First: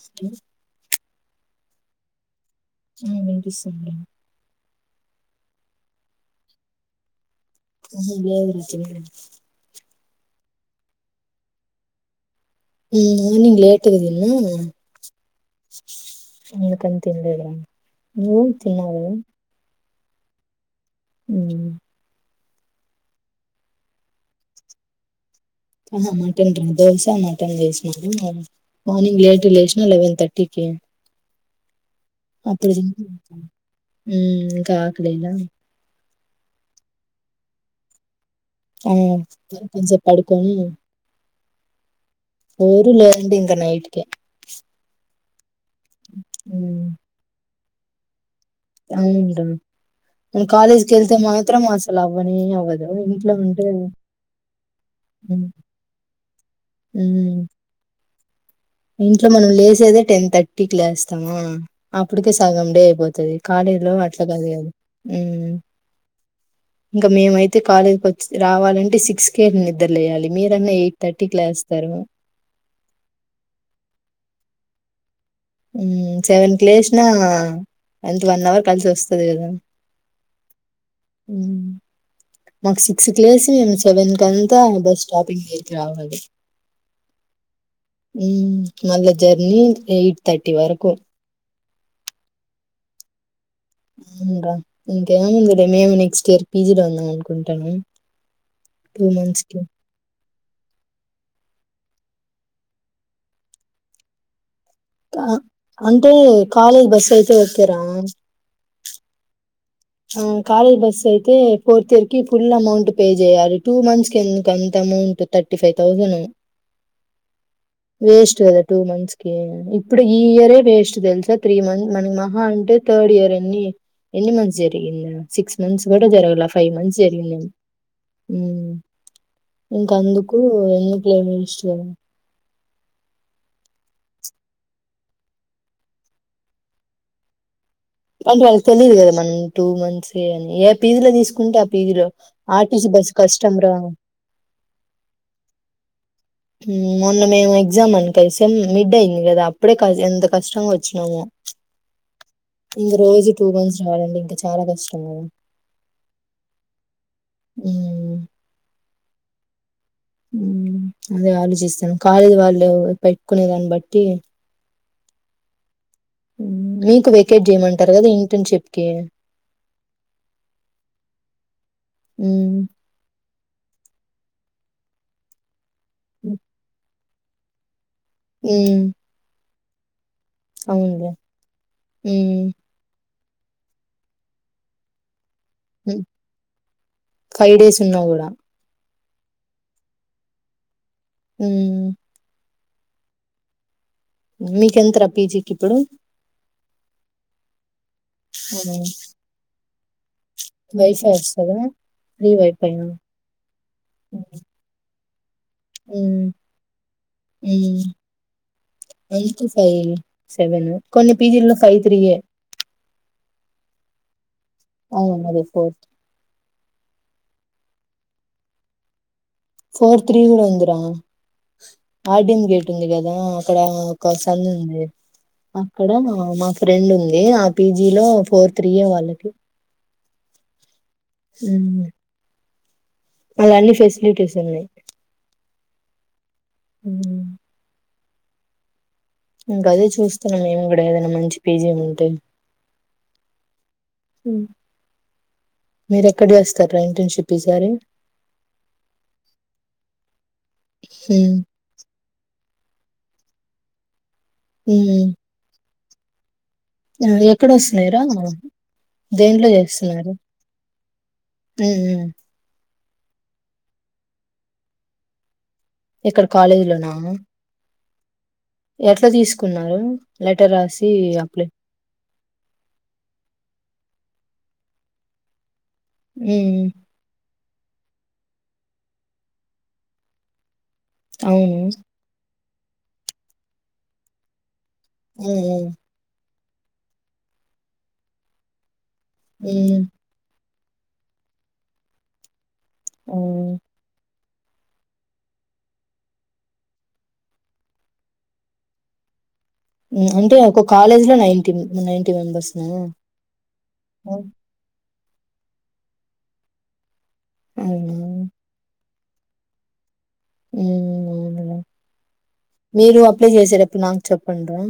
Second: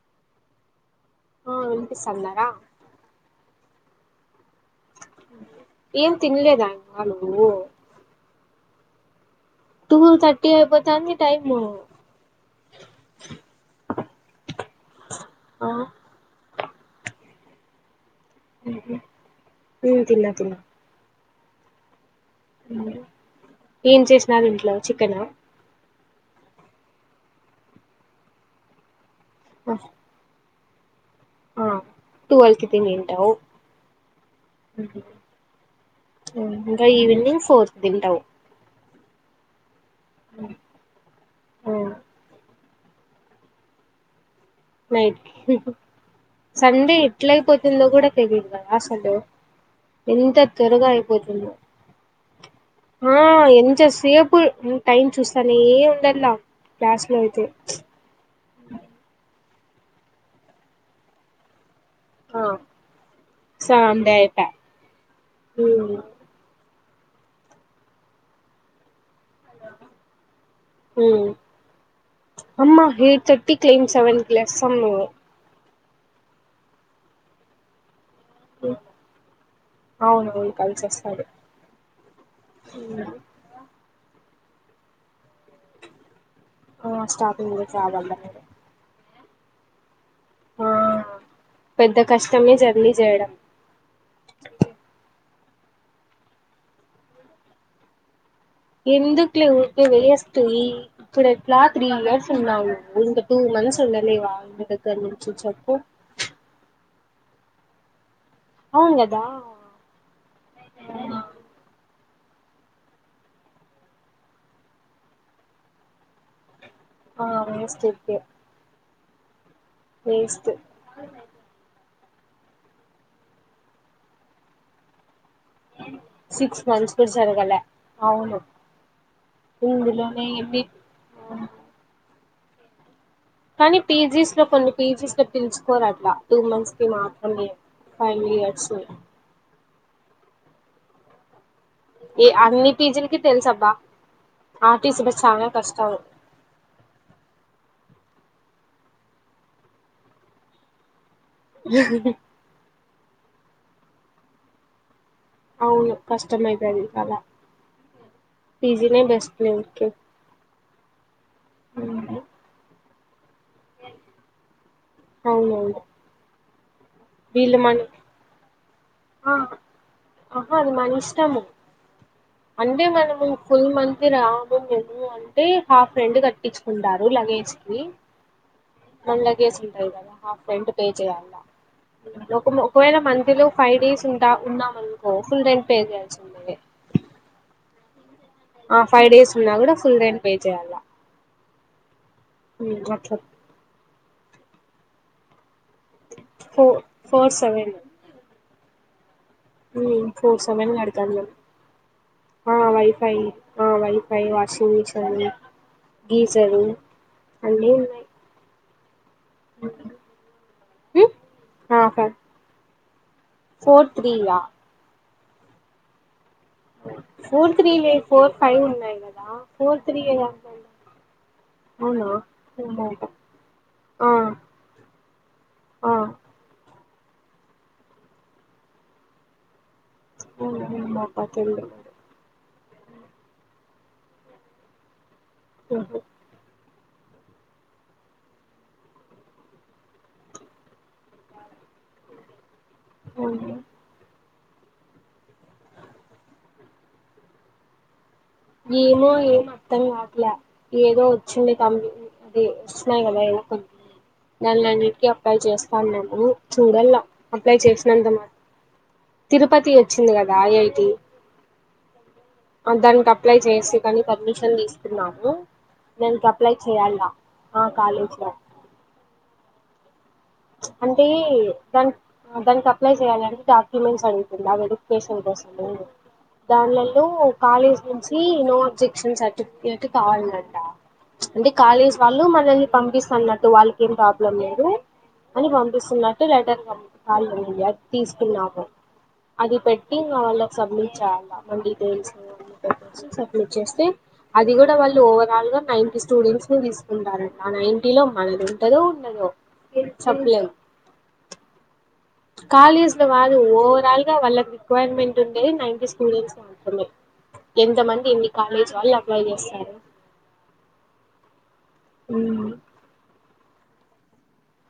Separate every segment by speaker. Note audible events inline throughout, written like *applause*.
Speaker 1: స్కే
Speaker 2: ఆ విన్పిస్సందారా
Speaker 1: అ విపిస్సుంది
Speaker 2: ఏం తన్లేదా ఇవ్వాల
Speaker 1: ఉహు లేదు రి తినడమే
Speaker 2: టూ థర్టీ అయిపోతాంది టైమూ
Speaker 1: ఉహ్ మార్నింగ్ లేట్ గ తిన్నా
Speaker 2: ఆ
Speaker 1: అందుకని తినలేదు నువ్ తినవు
Speaker 2: హు తిన్నా తిన్నా
Speaker 1: ఉమ్
Speaker 2: ఏం చేసినరు ఇంట్లో చికెన్
Speaker 1: ఆహ మటన్ దొ దోస మటన్ చేసిన మ మార్నింగ్ లేట్ లేశినా లెవెన్ థ టికే
Speaker 2: ఆ టువల్ కి
Speaker 1: అప్పుడు ఉమ్
Speaker 2: తినింటావు
Speaker 1: ఇంకా ఆకలేయ్లె
Speaker 2: ఇంకా ఈవినింగ్ ఫోర్ తింటావు
Speaker 1: ఆ కొంసేపు పడుకొని
Speaker 2: ఆ
Speaker 1: ఎవరు లేరండి ఇంక నైట్కి
Speaker 2: నైట్
Speaker 1: ఉమ్
Speaker 2: సండే ఎట్లయిపోతుందో గూడా తెలీదు గదా ఆసలు
Speaker 1: అవునురా
Speaker 2: ఎంత
Speaker 1: నేను
Speaker 2: త్వరగా
Speaker 1: కాలేజ్కి వెళ్తే
Speaker 2: అయ్పోతుందొ
Speaker 1: మాత్రం అసలు అవ్వనే అవ్వదు ఇంట్లో
Speaker 2: ఆహ్
Speaker 1: ఉంటే
Speaker 2: ఎంత సేపు టైం
Speaker 1: ఉమ్
Speaker 2: చూస్తానే ఉందన్న క్లాస్ లో
Speaker 1: ఉమ్.
Speaker 2: అయితే
Speaker 1: ఇంట్లో మనం లేసేదే టెన్ థర్టీకి లేస్తామా అప్పటికే
Speaker 2: ఆ
Speaker 1: సగం డే అయిపోతది కాలేజ్ లొ
Speaker 2: సండే
Speaker 1: అట్ల
Speaker 2: అయిపాయ్
Speaker 1: గాదు మ్
Speaker 2: ఉమ్
Speaker 1: ఇంక మేమైతే కాలేజ్కొచ్చి రావాలంటే సిక్స్ కే నిద్ర లెయాలి మీరన్న ఎయిట్ థర్టీ
Speaker 2: ఉమ్
Speaker 1: కి లెస్తారు
Speaker 2: ర్టికి లేన్ సెవెన్ కి లేస్తాము
Speaker 1: మ్ సెవెన్ కి లేశినా ఎంత వన్ అవర్ కలిసి వస్తది గదా
Speaker 2: అవునవును కలిసి వస్తది
Speaker 1: మ్ మాకు సిక్స్ కి లేసి మేము సెవెన్ కంతా బస్ స్టాపింగ్ దెగ్గ రావాలి
Speaker 2: అహ్ స్టార్టింగ్ చలవదు మీరు
Speaker 1: జెర్నీ ఎయిట్ థర్టీ
Speaker 2: ఆ
Speaker 1: వరకు
Speaker 2: పెద్ద కష్టమే జర్నీ జేయడం
Speaker 1: అదే మేము నెక్స్ట్ ఇయర్ పీజీలో వుందాం అనుకుంటానం
Speaker 2: ఏందుకులే ఊకే వేస్ట్ ఇ ఇప్పుడెట్లాగ్ త్రీ హయర్స్ ఉన్నావు ఇంక టూ మంత్స్ ఉండలేవా దగ్గర నుంచి
Speaker 1: అహ్
Speaker 2: చెప్పు
Speaker 1: అంటే కాలేజ్ బస్సు అయితే ఒకే రా
Speaker 2: అవున్ గదా
Speaker 1: ఆహ్ కాలేజ్ బసైతే ఫోర్త్ ఇయర్ కి ఫుల్ అమౌంట్ పే జేయాలి టూ మంత్స్ కి ఎందుకు అంత అమౌంట్ థర్టీ ఫై థౌసనూ
Speaker 2: ఆ వేస్ట్ ఊరికే
Speaker 1: వేస్ట్ గదా టూ మంత్స్ కి ఇప్పుడు ఈ
Speaker 2: వేస్ట్
Speaker 1: ఇయరే వేస్ట్ తెలుసా త్రీ మన్ మన మహా అంటే థర్డ్ ఇయర్ ఎన్ని ఎన్ని మంత్స్ జరిగింద సిక్స్ మంత్స్ గూడా జరగల
Speaker 2: సిక్స్
Speaker 1: ఫై మంత్స్
Speaker 2: కూడా
Speaker 1: జరిగింది
Speaker 2: జరగలే అవును
Speaker 1: మ్ ఇంక
Speaker 2: ఇందులోనే
Speaker 1: అందుకూ
Speaker 2: ఎన్ని
Speaker 1: ఎందుకులే వేస్ట్ చేయడం
Speaker 2: కనీ పీజీస్ లో కొన్ని పీజీస్ లో పిలుచుకోరు అట్ల టూ మంత్స్ కి మాత్రమే ఫైవ్
Speaker 1: అంటే వాళ్క్
Speaker 2: ఇయర్స్
Speaker 1: తెలీదు గదా మనం టూ మంత్సే అని ఏ పీజీలో తీసుకుంటే పీజీలో
Speaker 2: ఏ అన్ని
Speaker 1: ఆర్టీసి బస్
Speaker 2: పీజీలకి
Speaker 1: కష్టం
Speaker 2: తెలుసబ్బా
Speaker 1: రా
Speaker 2: ఆర్టీసీ బస్ చాలా కష్టం
Speaker 1: మ్ మొన్న మేము ఎగ్జామ్ అని కలిసాం మిడ్ అయింది గదా అప్పుడే క ఎంత కష్టంగా ఒచ్చినామో టూ మంత్స్ రావాలంటే ఇంక చాలా కష్టము
Speaker 2: అవును కష్టమయితది చాలా
Speaker 1: ఉమ్,
Speaker 2: పీజీనే బెస్ట్ లె ఇంక
Speaker 1: మ్ అదే ఆలోచిస్తున్న కాలేజి వాళ్ళు పెట్టుకునే దాన్ని బట్టి
Speaker 2: అవునవును
Speaker 1: ఉమ్, మీకు వేకేట్
Speaker 2: వీళ్ళు మన
Speaker 1: జేయమంటరు గదా ఇంటర్న్షిప్ కి
Speaker 2: అహా అది మన ఇష్టము
Speaker 1: ఉమ్,
Speaker 2: అంటే మనము ఫుల్ మంతి రాము మెము అంటే హాఫ్ రెంట్ కట్టించుకుంటారు లగేజ్ కి
Speaker 1: ఉమ్,
Speaker 2: మళ్ళ కేసుంటది గదా హాఫ్ రెంట్ పే
Speaker 1: అవునులే
Speaker 2: చేయాలా ఒకవేళ మంతి లొ ఫై డేస్ ఉంటా ఉన్నాం అనుకో ఫుల్ రెంట్ పే చేయాల్సి ఉన్నది
Speaker 1: ఫైవ్ డేస్ ఉన్నా కూడా
Speaker 2: అ ఫై డేస్ ఉన్నా గూడా ఫుల్ రెంట్ పే చేయాలా
Speaker 1: ఉమ్
Speaker 2: మ్ గట్ల
Speaker 1: మీకేంతరా పీజీకి ఇప్పుడు
Speaker 2: four four seven
Speaker 1: hmm
Speaker 2: um four seven కడ్తం మేము
Speaker 1: ఫ్రీ
Speaker 2: ఆ వైఫై ఆ వైఫై వాషింగ్ మిషన్ అన్ని
Speaker 1: ఉమ్
Speaker 2: అన్నీ
Speaker 1: ఉమ్
Speaker 2: ఉన్నాయి
Speaker 1: ఎన్త్ ఫైవ్ సెవెన్ కొన్ని పీజీల్లో ఫైవ్ త్రీయే
Speaker 2: ఫోర్ త్రియా
Speaker 1: అవును అది ఫోర్త్
Speaker 2: ఫోర్ త్రీ లే ఫోర్ ఫైవ్ ఉన్నాయి కదా ఫోర్
Speaker 1: పోర్ త్రీ కూడా
Speaker 2: కదండి.
Speaker 1: ఉందిరా
Speaker 2: అవునా
Speaker 1: ఆర్డన్ గేట్ ఉంది కదా అక్కడ ఒక సంద్ ఉంది అక్కడ మ మా ఫ్రెండ్ ఉంది ఆ పీజీ లో ఫోర్ త్రీయే వాళ్ళకి
Speaker 2: అవున ఏమో అబ్బ తెల్దు
Speaker 1: వన్ని ఫెసిలిటీస్ ఉన్నాయి
Speaker 2: అహ
Speaker 1: ఉమ్ ఇంకా అదే చూస్తున్నాం మేం కూడా ఏదైనా మంచి పీజీ ఉంటే
Speaker 2: అవునా
Speaker 1: మీరు ఎక్కడ చేస్తారా ఇంటర్షిప్ ఈ సారి
Speaker 2: ఏమో ఏం అర్థం కాట్ల ఏదో
Speaker 1: ఉమ్.
Speaker 2: వచ్చింది కంపెనీ అది చెప్పినా కదా ఏదో కంపెనీ అని దాన్లన్నిటికి
Speaker 1: ఉమ్.
Speaker 2: అప్లై చేస్తాన్నాము చూడల్ల
Speaker 1: ఎక్కడ
Speaker 2: అప్లై
Speaker 1: వస్తున్నాయిరా
Speaker 2: చేసినంతమా
Speaker 1: దేంట్లో
Speaker 2: తిరుపతి వచ్చింది
Speaker 1: చేస్తున్నారు
Speaker 2: కదా ఐఐటి అ దానికి అప్లై చేసి కని పర్మిషన్ తీసుకున్నాము
Speaker 1: ఇక్కడ
Speaker 2: దానికి అప్లై చెయాల
Speaker 1: కాలేజీలోనా
Speaker 2: ఆ కాలేజీ లా
Speaker 1: ఎట్లా తీసుకున్నారు లెటర్ రాసి
Speaker 2: అంటే
Speaker 1: అప్లై
Speaker 2: దానికి దానికి అప్లై చేయాలని డాక్యుమెంట్స్ అడుగు తుంది ఆ వెరిఫికేషన్ కోసము
Speaker 1: హ్మ్.
Speaker 2: దాండ్లలో కాలేజీ నుంచి నో అబ్జెక్షన్ సర్టిఫికెట్ కావాలంట అంటే
Speaker 1: అవును.
Speaker 2: కాలేజ్ వాళ్ళు మనల్ని పంపిస్తన్నట్టు వాళ్ళకి ఏం ప్రాబ్లం లేదు అని
Speaker 1: హ్మ్.
Speaker 2: పంపిస్తున్నట్టు లెటర్ అది తీసుకున్నాము
Speaker 1: హ్మ్.
Speaker 2: అది
Speaker 1: హ్మ్.
Speaker 2: పెట్టి ఇంగ వాళ్ళకి సబ్మిట్ చేయాలా మన డీటెయిల్స్ అన్ని పెట్టసి సబ్మిట్
Speaker 1: హ్మ్.
Speaker 2: చేస్తే అది కూడా వాళ్ళు ఓవరాల్ గా నైంటీ స్టూడెంట్స్ ని తీసుకుంటార ఆ నైంటీ లో మనది ఉంటదో ఉండదో
Speaker 1: మ్ అంటే
Speaker 2: చెప్పలేం
Speaker 1: ఒక కాలేజ్ లో నైంటీ మ్ నైన్
Speaker 2: కాలేజ్ లో కాదు ఓవరాల్ గా
Speaker 1: హ్మ్.
Speaker 2: వాళ్లకు రికవైర్మెంట్ ఉండేది నైంటీ స్టూడెంట్స్ మాత్రమే ఎంత
Speaker 1: అవునా?
Speaker 2: మంది ఎన్ని కాలేజ్ వాళ్ళు అప్లై చేస్తారు
Speaker 1: ఉమ్ అవును లే మీరు అప్లై చేసేట పుడు నాక్ చెప్పండి రా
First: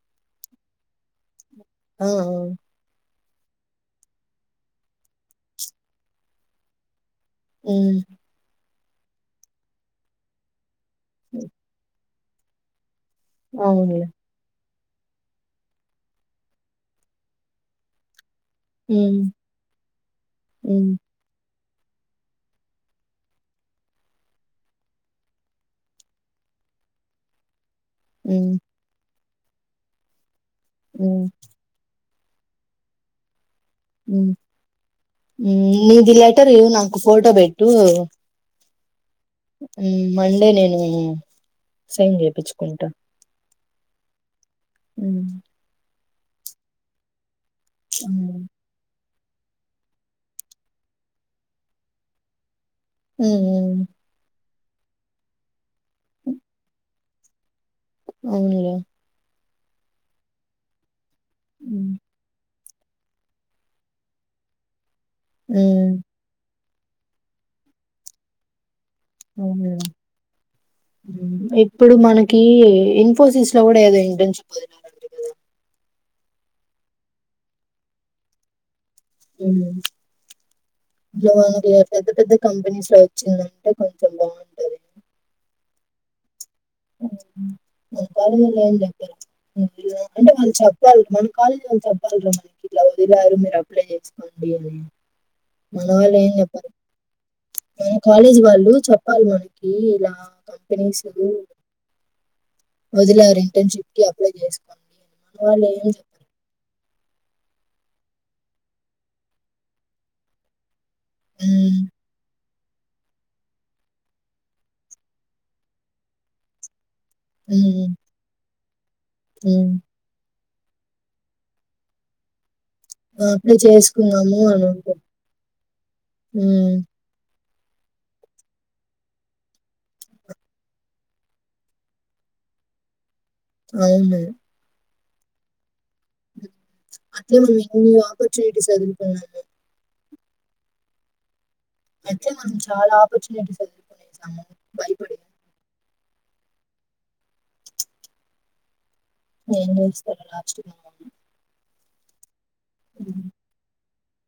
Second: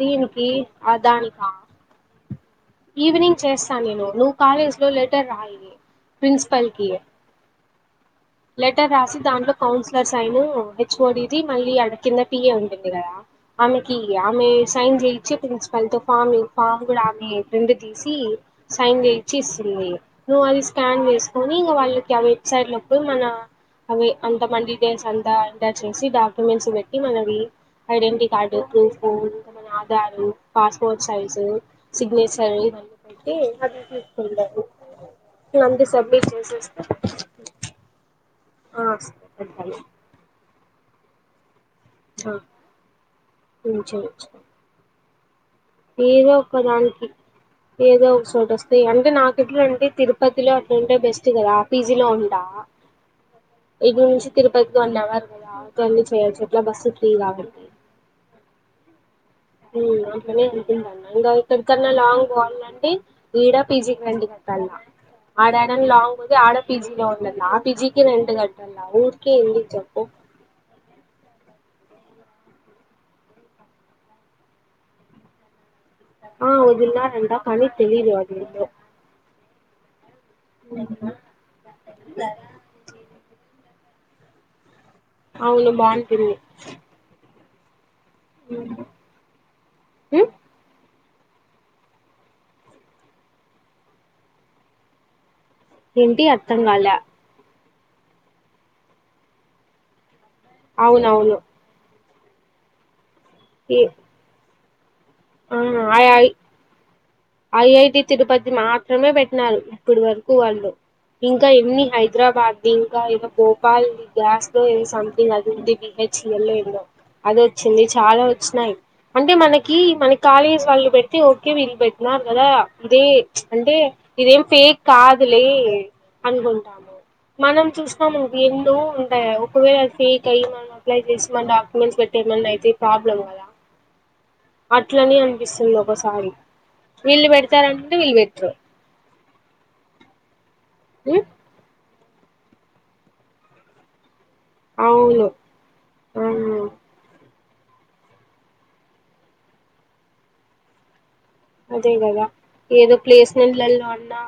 Speaker 2: దీనికి ఆదానికా
Speaker 1: అ అ
Speaker 2: ఈవినింగ్ చేస్తా నేను నువ్వు కాలేజీ లో లెటర్ రాయి ప్రిన్సిపల్ కి
Speaker 1: ఉమ్
Speaker 2: లెటర్ రాసి దాంట్లో counsellors sign H O D ది మల్లి అడ కింద టియే ఉంటుంది కదా ఆమె కీ
Speaker 1: అవునులే.
Speaker 2: ఆమె సైన్ చేయిచ్చి ప్రిన్సిపాల్ తో ఫామ్ ఫామ్ కూడా ఆమే ప్రింట్ తీసి సైన్
Speaker 1: హ్మ్.
Speaker 2: చేయిచ్చి ఇస్తుంది నువ్వు అది
Speaker 1: హ్మ్.
Speaker 2: స్కాన్ చేసుకొని ఇంగ వాళ్ళకి ఆ వెబ్సైట్ లో ఇప్పుడు మన అవి అంత మన డీటెయిల్స్ అంతా ఎంటర్ చేసి డాక్యుమెంట్స్ పెట్టి మనవి ఐడెంటిటీ
Speaker 1: హ్మ్.
Speaker 2: కార్డు ప్రూఫ్ ఆధార్ పాస్పోర్ట్
Speaker 1: హ్మ్.
Speaker 2: సైజు సిగ్నేచర్ ఇవన్నీ వేట్టి
Speaker 1: ఉ మ్
Speaker 2: అంతే
Speaker 1: నీది
Speaker 2: సబ్మిట్
Speaker 1: లెటరు నాకు ఫోటో బెట్టు
Speaker 2: అ సరే
Speaker 1: మండే నేను సిమ్ చేపిచుకుంట
Speaker 2: ఉమ్ చేయించుకో
Speaker 1: ఉమ్
Speaker 2: ఏదో ఒక్క దానికి ఏదో ఒక
Speaker 1: హ్మ్.
Speaker 2: సోటొస్తే అంటే నాక్ అట్లుంటె తిరుపతిలో అట్లాంటే బెస్ట్ కదా ఆ పీజీ లో ఉంటా
Speaker 1: హు్ హు్ హ్
Speaker 2: ఇటు నుంచి తిరుపతికి వన్ అవర్ కదా ఆవ్తని చేయొచ్చు అట్లా బస్ ఎక్కిరానికి
Speaker 1: అవునులే
Speaker 2: ఉమ్ అట్లనే ఉంటుందన్న ఇంగ ఇప్పుడ్ కన్నా
Speaker 1: హ్మ్.
Speaker 2: లాంగ్ పోవాలంటే ఈడ పీజీ రెంట్ కట్టల అడా అది లాంగ్ ఉంది ఆడ పిజిలో ఉండల ఆ పిజికి రెంట్ గంటల్ల ఊరికే
Speaker 1: అవునా!
Speaker 2: ఎందుచ్చప్పు
Speaker 1: ఇప్పుడు మనకి ఇన్ఫోసిస్ లో గుడా ఏదో ఇంటర్న్షిప్ పోయినారంట
Speaker 2: ఆ వదిల్నారంట కానీ తెలిదు అదెంది
Speaker 1: ఉమ్ ఇలాంటి పెద్ద పెద్ద కంపెనీస్ లో వచ్చిందంటే కొంచెం బాగుంటది
Speaker 2: అవును బాగుంటుంది
Speaker 1: *unintelligible* అంటే
Speaker 2: ఉమ్
Speaker 1: వాళ్లు చెప్పాలి మన కాలేజ్ వాలు చెప్పాలోగా మనకి ఇట్లా వదిలారు మీరు అప్లై చేసుకోండి అని మన వాళ్ళు
Speaker 2: ఏంటి
Speaker 1: ఏం
Speaker 2: అర్థం
Speaker 1: చెప్పారు
Speaker 2: కాలే
Speaker 1: మన కాలేజీ వాళ్ళు చెప్పాలి మనకీ ఇలా కంపెనీస్లు
Speaker 2: అవునవును
Speaker 1: వదిలారు ఇంటర్న్షిప్ కి అప్లై చేస్
Speaker 2: ఆహ్ ఆయయి ఐఐటి తిరుపతి మాత్రమే బెట్టినారు ఇప్పుడ్ వరకు వాళ్ళు ఇంకా
Speaker 1: హ్మ్.
Speaker 2: ఎన్ని హైదరాబాద్ ఇంకా ఇదో భోపాల్ గ్యాస్ థో సంథింగ్ అది ఉంది బిహెచ్ఎల్ లో ఏందో అదొచ్చింది
Speaker 1: హ్మ్.
Speaker 2: చాలా వచ్చినాయి అంటే
Speaker 1: హ్మ్.
Speaker 2: మనకీ మన కాలేజ్ వాళ్ళు బెట్టి ఓకే వీళ్ళు బెటినన్నారు గదా ఇదే
Speaker 1: అప్లై
Speaker 2: అంటే
Speaker 1: చేసుకున్నాము
Speaker 2: ఇదేం
Speaker 1: అని
Speaker 2: ఫక్
Speaker 1: అంటు
Speaker 2: కాదులే
Speaker 1: హ్మ్
Speaker 2: అనుగుంటాము మనం చూస్తాము ఏందో ఉంటాయి ఒకవేళ ఫేక్ అయి మనం అప్లై జేసి మన డాక్యుమెంట్స పెట్టినం అల అయితే ప్రాబ్లమ్ గదా
Speaker 1: అవును
Speaker 2: అట్లనే అనిపిస్తుంది ఒక్కోసారి
Speaker 1: అట్లనే మనం ఎనో ఆపర్చునిటీస్ ఒదులుకున్నాము
Speaker 2: హు్
Speaker 1: అయితే మనం చాలా ఆపర్చునిటీస్ ఒదులుకునేసాము భయపడి
Speaker 2: అవునా
Speaker 1: ఏం చేస్తారో లాస్ట్ కి
Speaker 2: అదే గదా ఏదో ప్లేస్మెంట్లలో అన్నా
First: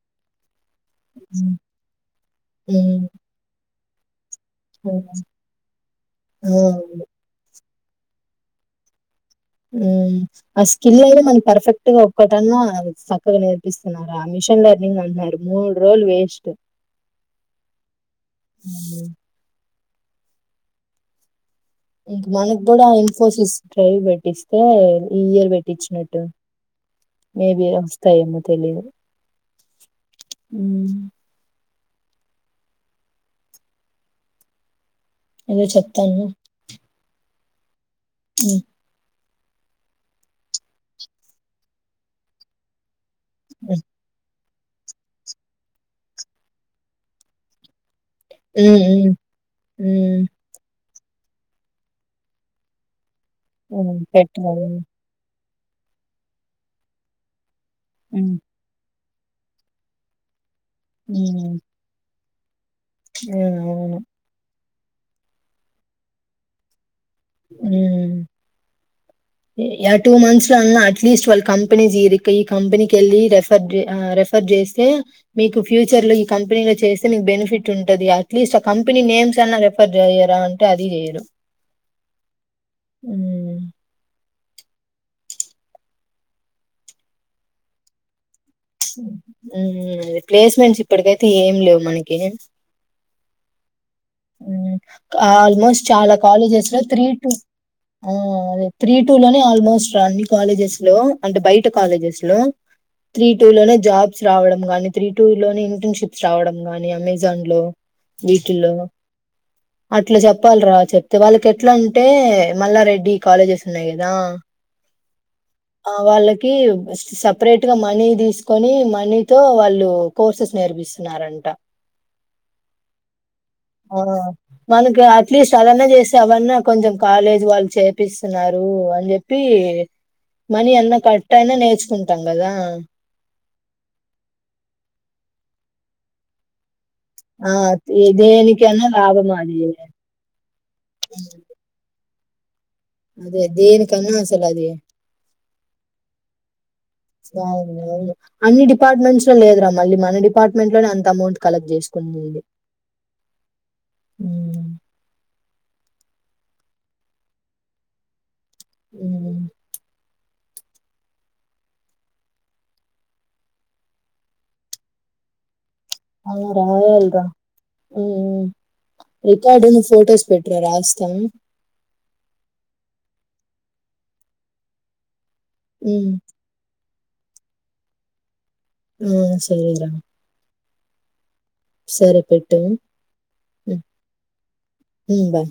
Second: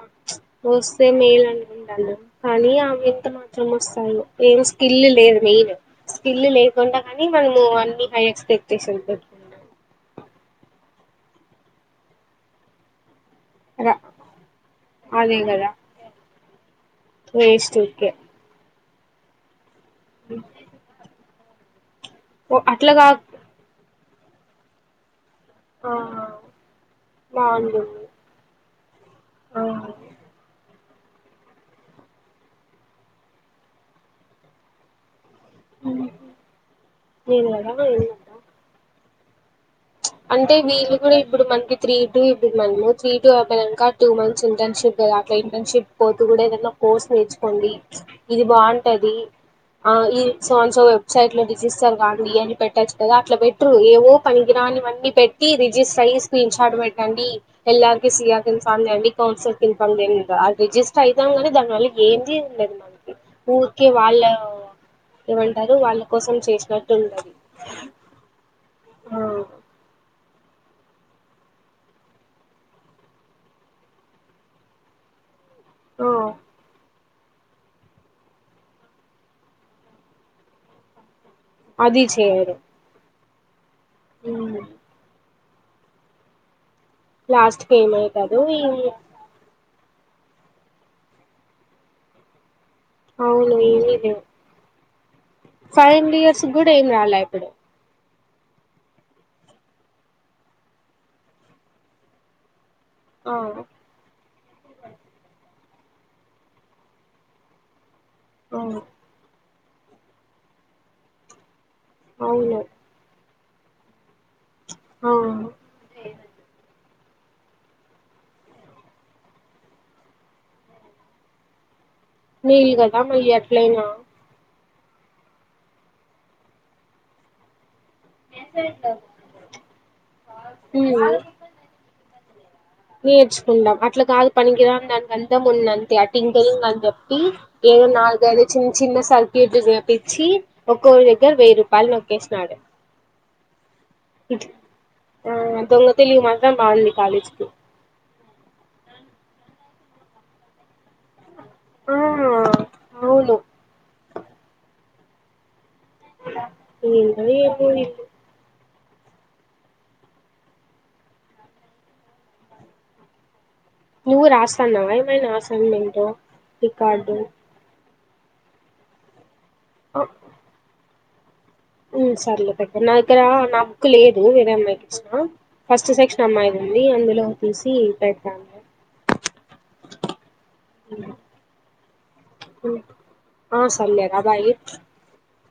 Speaker 2: వస్తే మేల్ అనుకుంటాన కానీ ఆవి
Speaker 1: హ్మ్.
Speaker 2: ఎంత మాత్రం వస్తాయో ఏం స్కిల్
Speaker 1: అవునా?
Speaker 2: లేదు మెయిన్ స్కిల్
Speaker 1: ఆ!
Speaker 2: లేకుండా
Speaker 1: అవును.
Speaker 2: గానీ మనము అని హై ఎక్స్పెక్టేషన్స్ పెట్టుకున్నాం
Speaker 1: ఉమ్ ఆ స్కిల్ ఏవి మనక్ పర్ఫెక్ట్ గా ఒక్కటన్న స పోనీ
Speaker 2: రా
Speaker 1: నేర్పిస్తున్నారా ఆ మిషన్ లర్నింగ్ అంటున్నారు
Speaker 2: అదే కదా
Speaker 1: మూడు రోజులు వేస్ట్
Speaker 2: వేస్ట్ ఉర్కే
Speaker 1: ఉమ్. మనక్
Speaker 2: ఓ
Speaker 1: గూడ
Speaker 2: అట్లా కాక్
Speaker 1: ఇన్ఫోసిస్ ట్రైవ్ పెట్టిస్తే ఈ ఇయర్
Speaker 2: ఆ
Speaker 1: వెట్టిచ్చినట్టు మేబి వస్తాయేమో తెలిదు
Speaker 2: ఆహ్.
Speaker 1: ఉమ్. ఎదో చెప్తా అన్నావ్.
Speaker 2: నేను గదా ఎమి.
Speaker 1: ఉమ్.
Speaker 2: ప్చ్ అంటే వీళ్ళు కూడా ఇప్పుడు మనకి త్రీ టూ ఇప్పుడు మనము త్రీ టూ
Speaker 1: హ్మ్.
Speaker 2: అవ్వటానికా టూ మంత్. ఇంటర్షిప్ గదా అట్లా ఇంటర్న్షిప్ పోతూ గూడ ఏదన్న కోర్స్ నేర్చుకోండి. ఇది
Speaker 1: హ్మ్.
Speaker 2: బాగుంటది
Speaker 1: హ్మ్.
Speaker 2: ఆహ్ ఇది
Speaker 1: హ్మ్.
Speaker 2: సో అన్ సో. సైట్ లో డిజిస్టర్ గాదు ఇయని పెట్టచ్చు కదా అట్లా బెట్టు
Speaker 1: హ్మ్.
Speaker 2: ఏవో
Speaker 1: పెట్టాలి.
Speaker 2: పనికిరానివి అన్ని. పెట్టి రిజిస్టర్ అయ్యి స్క్రీన్ షార్ట్ పెట్టండి ఎల్లార్కి
Speaker 1: హ్మ్.
Speaker 2: సిఆర్కి ఇన్ఫార్మ్ చేయండి. కౌన్సల్ కి ఇన్ఫర్మ్ చేయండి ఇంగ ఆది రిజిస్టర్ అయితాం గాని
Speaker 1: హ్మ్.
Speaker 2: దాని వల్ల ఎంది *unintelligible*
Speaker 1: హ్మ్.
Speaker 2: ఊరికె
Speaker 1: అవును.
Speaker 2: వాళ్ళ ఏమంటారు వాళ్ళ కోసం చేసినట్.
Speaker 1: ఉమ్
Speaker 2: ఆ
Speaker 1: యా టూ మంత్స్. అన్న అట్లీస్ట్ వాల్ కంపెనీ జిడీ కెళ్ళి ఈ కంపెనీకి వెళ్ళి రెఫర్ ఆహ్ రెఫర్ చేస్తే. మీకు ఫ్యూచర్
Speaker 2: ఆ
Speaker 1: లో ఈ కంపెనీలో చేస్. కంపెనిక్ బెనిఫిట్ ఉంటది అట్లీస్ట్ ఆ కంపెనీ నేమ్స్ అన్నా రిఫర్ చెయ్యరా అంటే అది చెయ్యరు.
Speaker 2: అది చేయారు.
Speaker 1: ఉమ్.
Speaker 2: ఉమ్. లాస్ట్కేమైతద్.
Speaker 1: ఉమ్ అదే ప్లేస్మెంట్స్ ఇప్పటికైతే ఏం లేవు మనకి.
Speaker 2: అవును ఎం జెత్.
Speaker 1: ఉమ్ ఆల్మోస్ట్ చాలా
Speaker 2: ఇయర్స్
Speaker 1: కాలేజెస్
Speaker 2: కూడా
Speaker 1: లో
Speaker 2: ఏం
Speaker 1: త్రీ
Speaker 2: రాలే
Speaker 1: టూ.
Speaker 2: ఇప్పుడు
Speaker 1: ఆహ్ అదే త్రీ టూ లోనే ఆల్మోస్ట్ అన్ని కాలేజెస్ లో అంటే బయట కాలేజెస్ లో. త్రీ
Speaker 2: ఆ
Speaker 1: టూ లోనే జాబ్స్ రావడం గాని త్రీ టూ లోనే ఇంటర్న్షిప్స్ రావడం గాని అమెజాన్ లో.
Speaker 2: ఆ
Speaker 1: వీటిల్లో అట్లా చెప్పాల్రా చెప్తే వాళ్ళకి ఎట్. ఎట్లా అంటే
Speaker 2: అవును
Speaker 1: మల్లారెడ్డి కాలేజెస్ ఉన్నాయి గదా.
Speaker 2: ఆ
Speaker 1: ఆహ్ వాళ్ళకి బేస్. సపరేట్ గా మనీ తీసుకొని మనీతో వాళ్ళు కోర్సెస్ నేర్పిస్తున్నారంట.
Speaker 2: మెల్ గదా మయి అట్లయినా.
Speaker 1: ఆ మనకి అట్లీస్ట్ అదన్నా చేస్తే అవన్నా కొంచెం కాలేజీ వాళ్ళు చెప్. చేప్పిస్తున్నారు అని చెప్పి. మనీ
Speaker 2: ఉమ్
Speaker 1: అన్న ఖర్చు అయినా నేర్చుకుంటాం కదా
Speaker 2: నేర్చుకుందాం అట్లా కాదు పనికిరాన్ దాని. గంధం ఉన్నంతే ఆ టింకల్ మంజప్. హ్మ్
Speaker 1: ఆ
Speaker 2: ఏదో
Speaker 1: ఏ-
Speaker 2: నాలుగైదు చిన్
Speaker 1: దేనికైనా
Speaker 2: చిన్న
Speaker 1: లాభం
Speaker 2: సర్క్యూట్
Speaker 1: అది
Speaker 2: ను జేపించి ఒక్కొరి దగ్గర వెయ్యి రూపాయలు నోక్. కేష్నాడు.
Speaker 1: అదే దేని కన్నా అసలు అది.
Speaker 2: ఆ దొంగ తెలివి మాత్రం బాగుంది కాలేజీకి
Speaker 1: అన్ని డిపార్ట్మెంట్స్ లో లేదు రమ్. మళ్ళీ మన డిపార్ట్మెంట్ లోనే అంత అమౌంట్ కలెక్ట్
Speaker 2: ఆ
Speaker 1: చేసుకోని బోయింది.
Speaker 2: అవును
Speaker 1: ఉమ్.
Speaker 2: ఏందో ఏమో ఇది.
Speaker 1: ఉమ్ ప్చ్.
Speaker 2: నువ్వు రాస్త అన్నవా ఏమైనా అసైన్మెంట్.
Speaker 1: అవును
Speaker 2: రికార్డు
Speaker 1: రాయలీరా. ఉమ్ రికార్డు నువ్వు
Speaker 2: ఆ,
Speaker 1: ఫొటోస్ పెట్రా రాస్తా.
Speaker 2: ఉమ్ సర్లే పెడ్త్ నా దగ్గర నా బుక్కు లేదు వేరే అమ్మాయికిచ్చిన. ఫస్ట్
Speaker 1: ఉమ్,
Speaker 2: సెక్షన్ అమ్మాయిది ఉంది అందులో చూసి పెడుత్.
Speaker 1: ఉమ్ సరే రా. పెట్టు
Speaker 2: ఆ
Speaker 1: ఉమ్,
Speaker 2: సర్లెరా బాయ్
Speaker 1: ఉమ్, బాయ్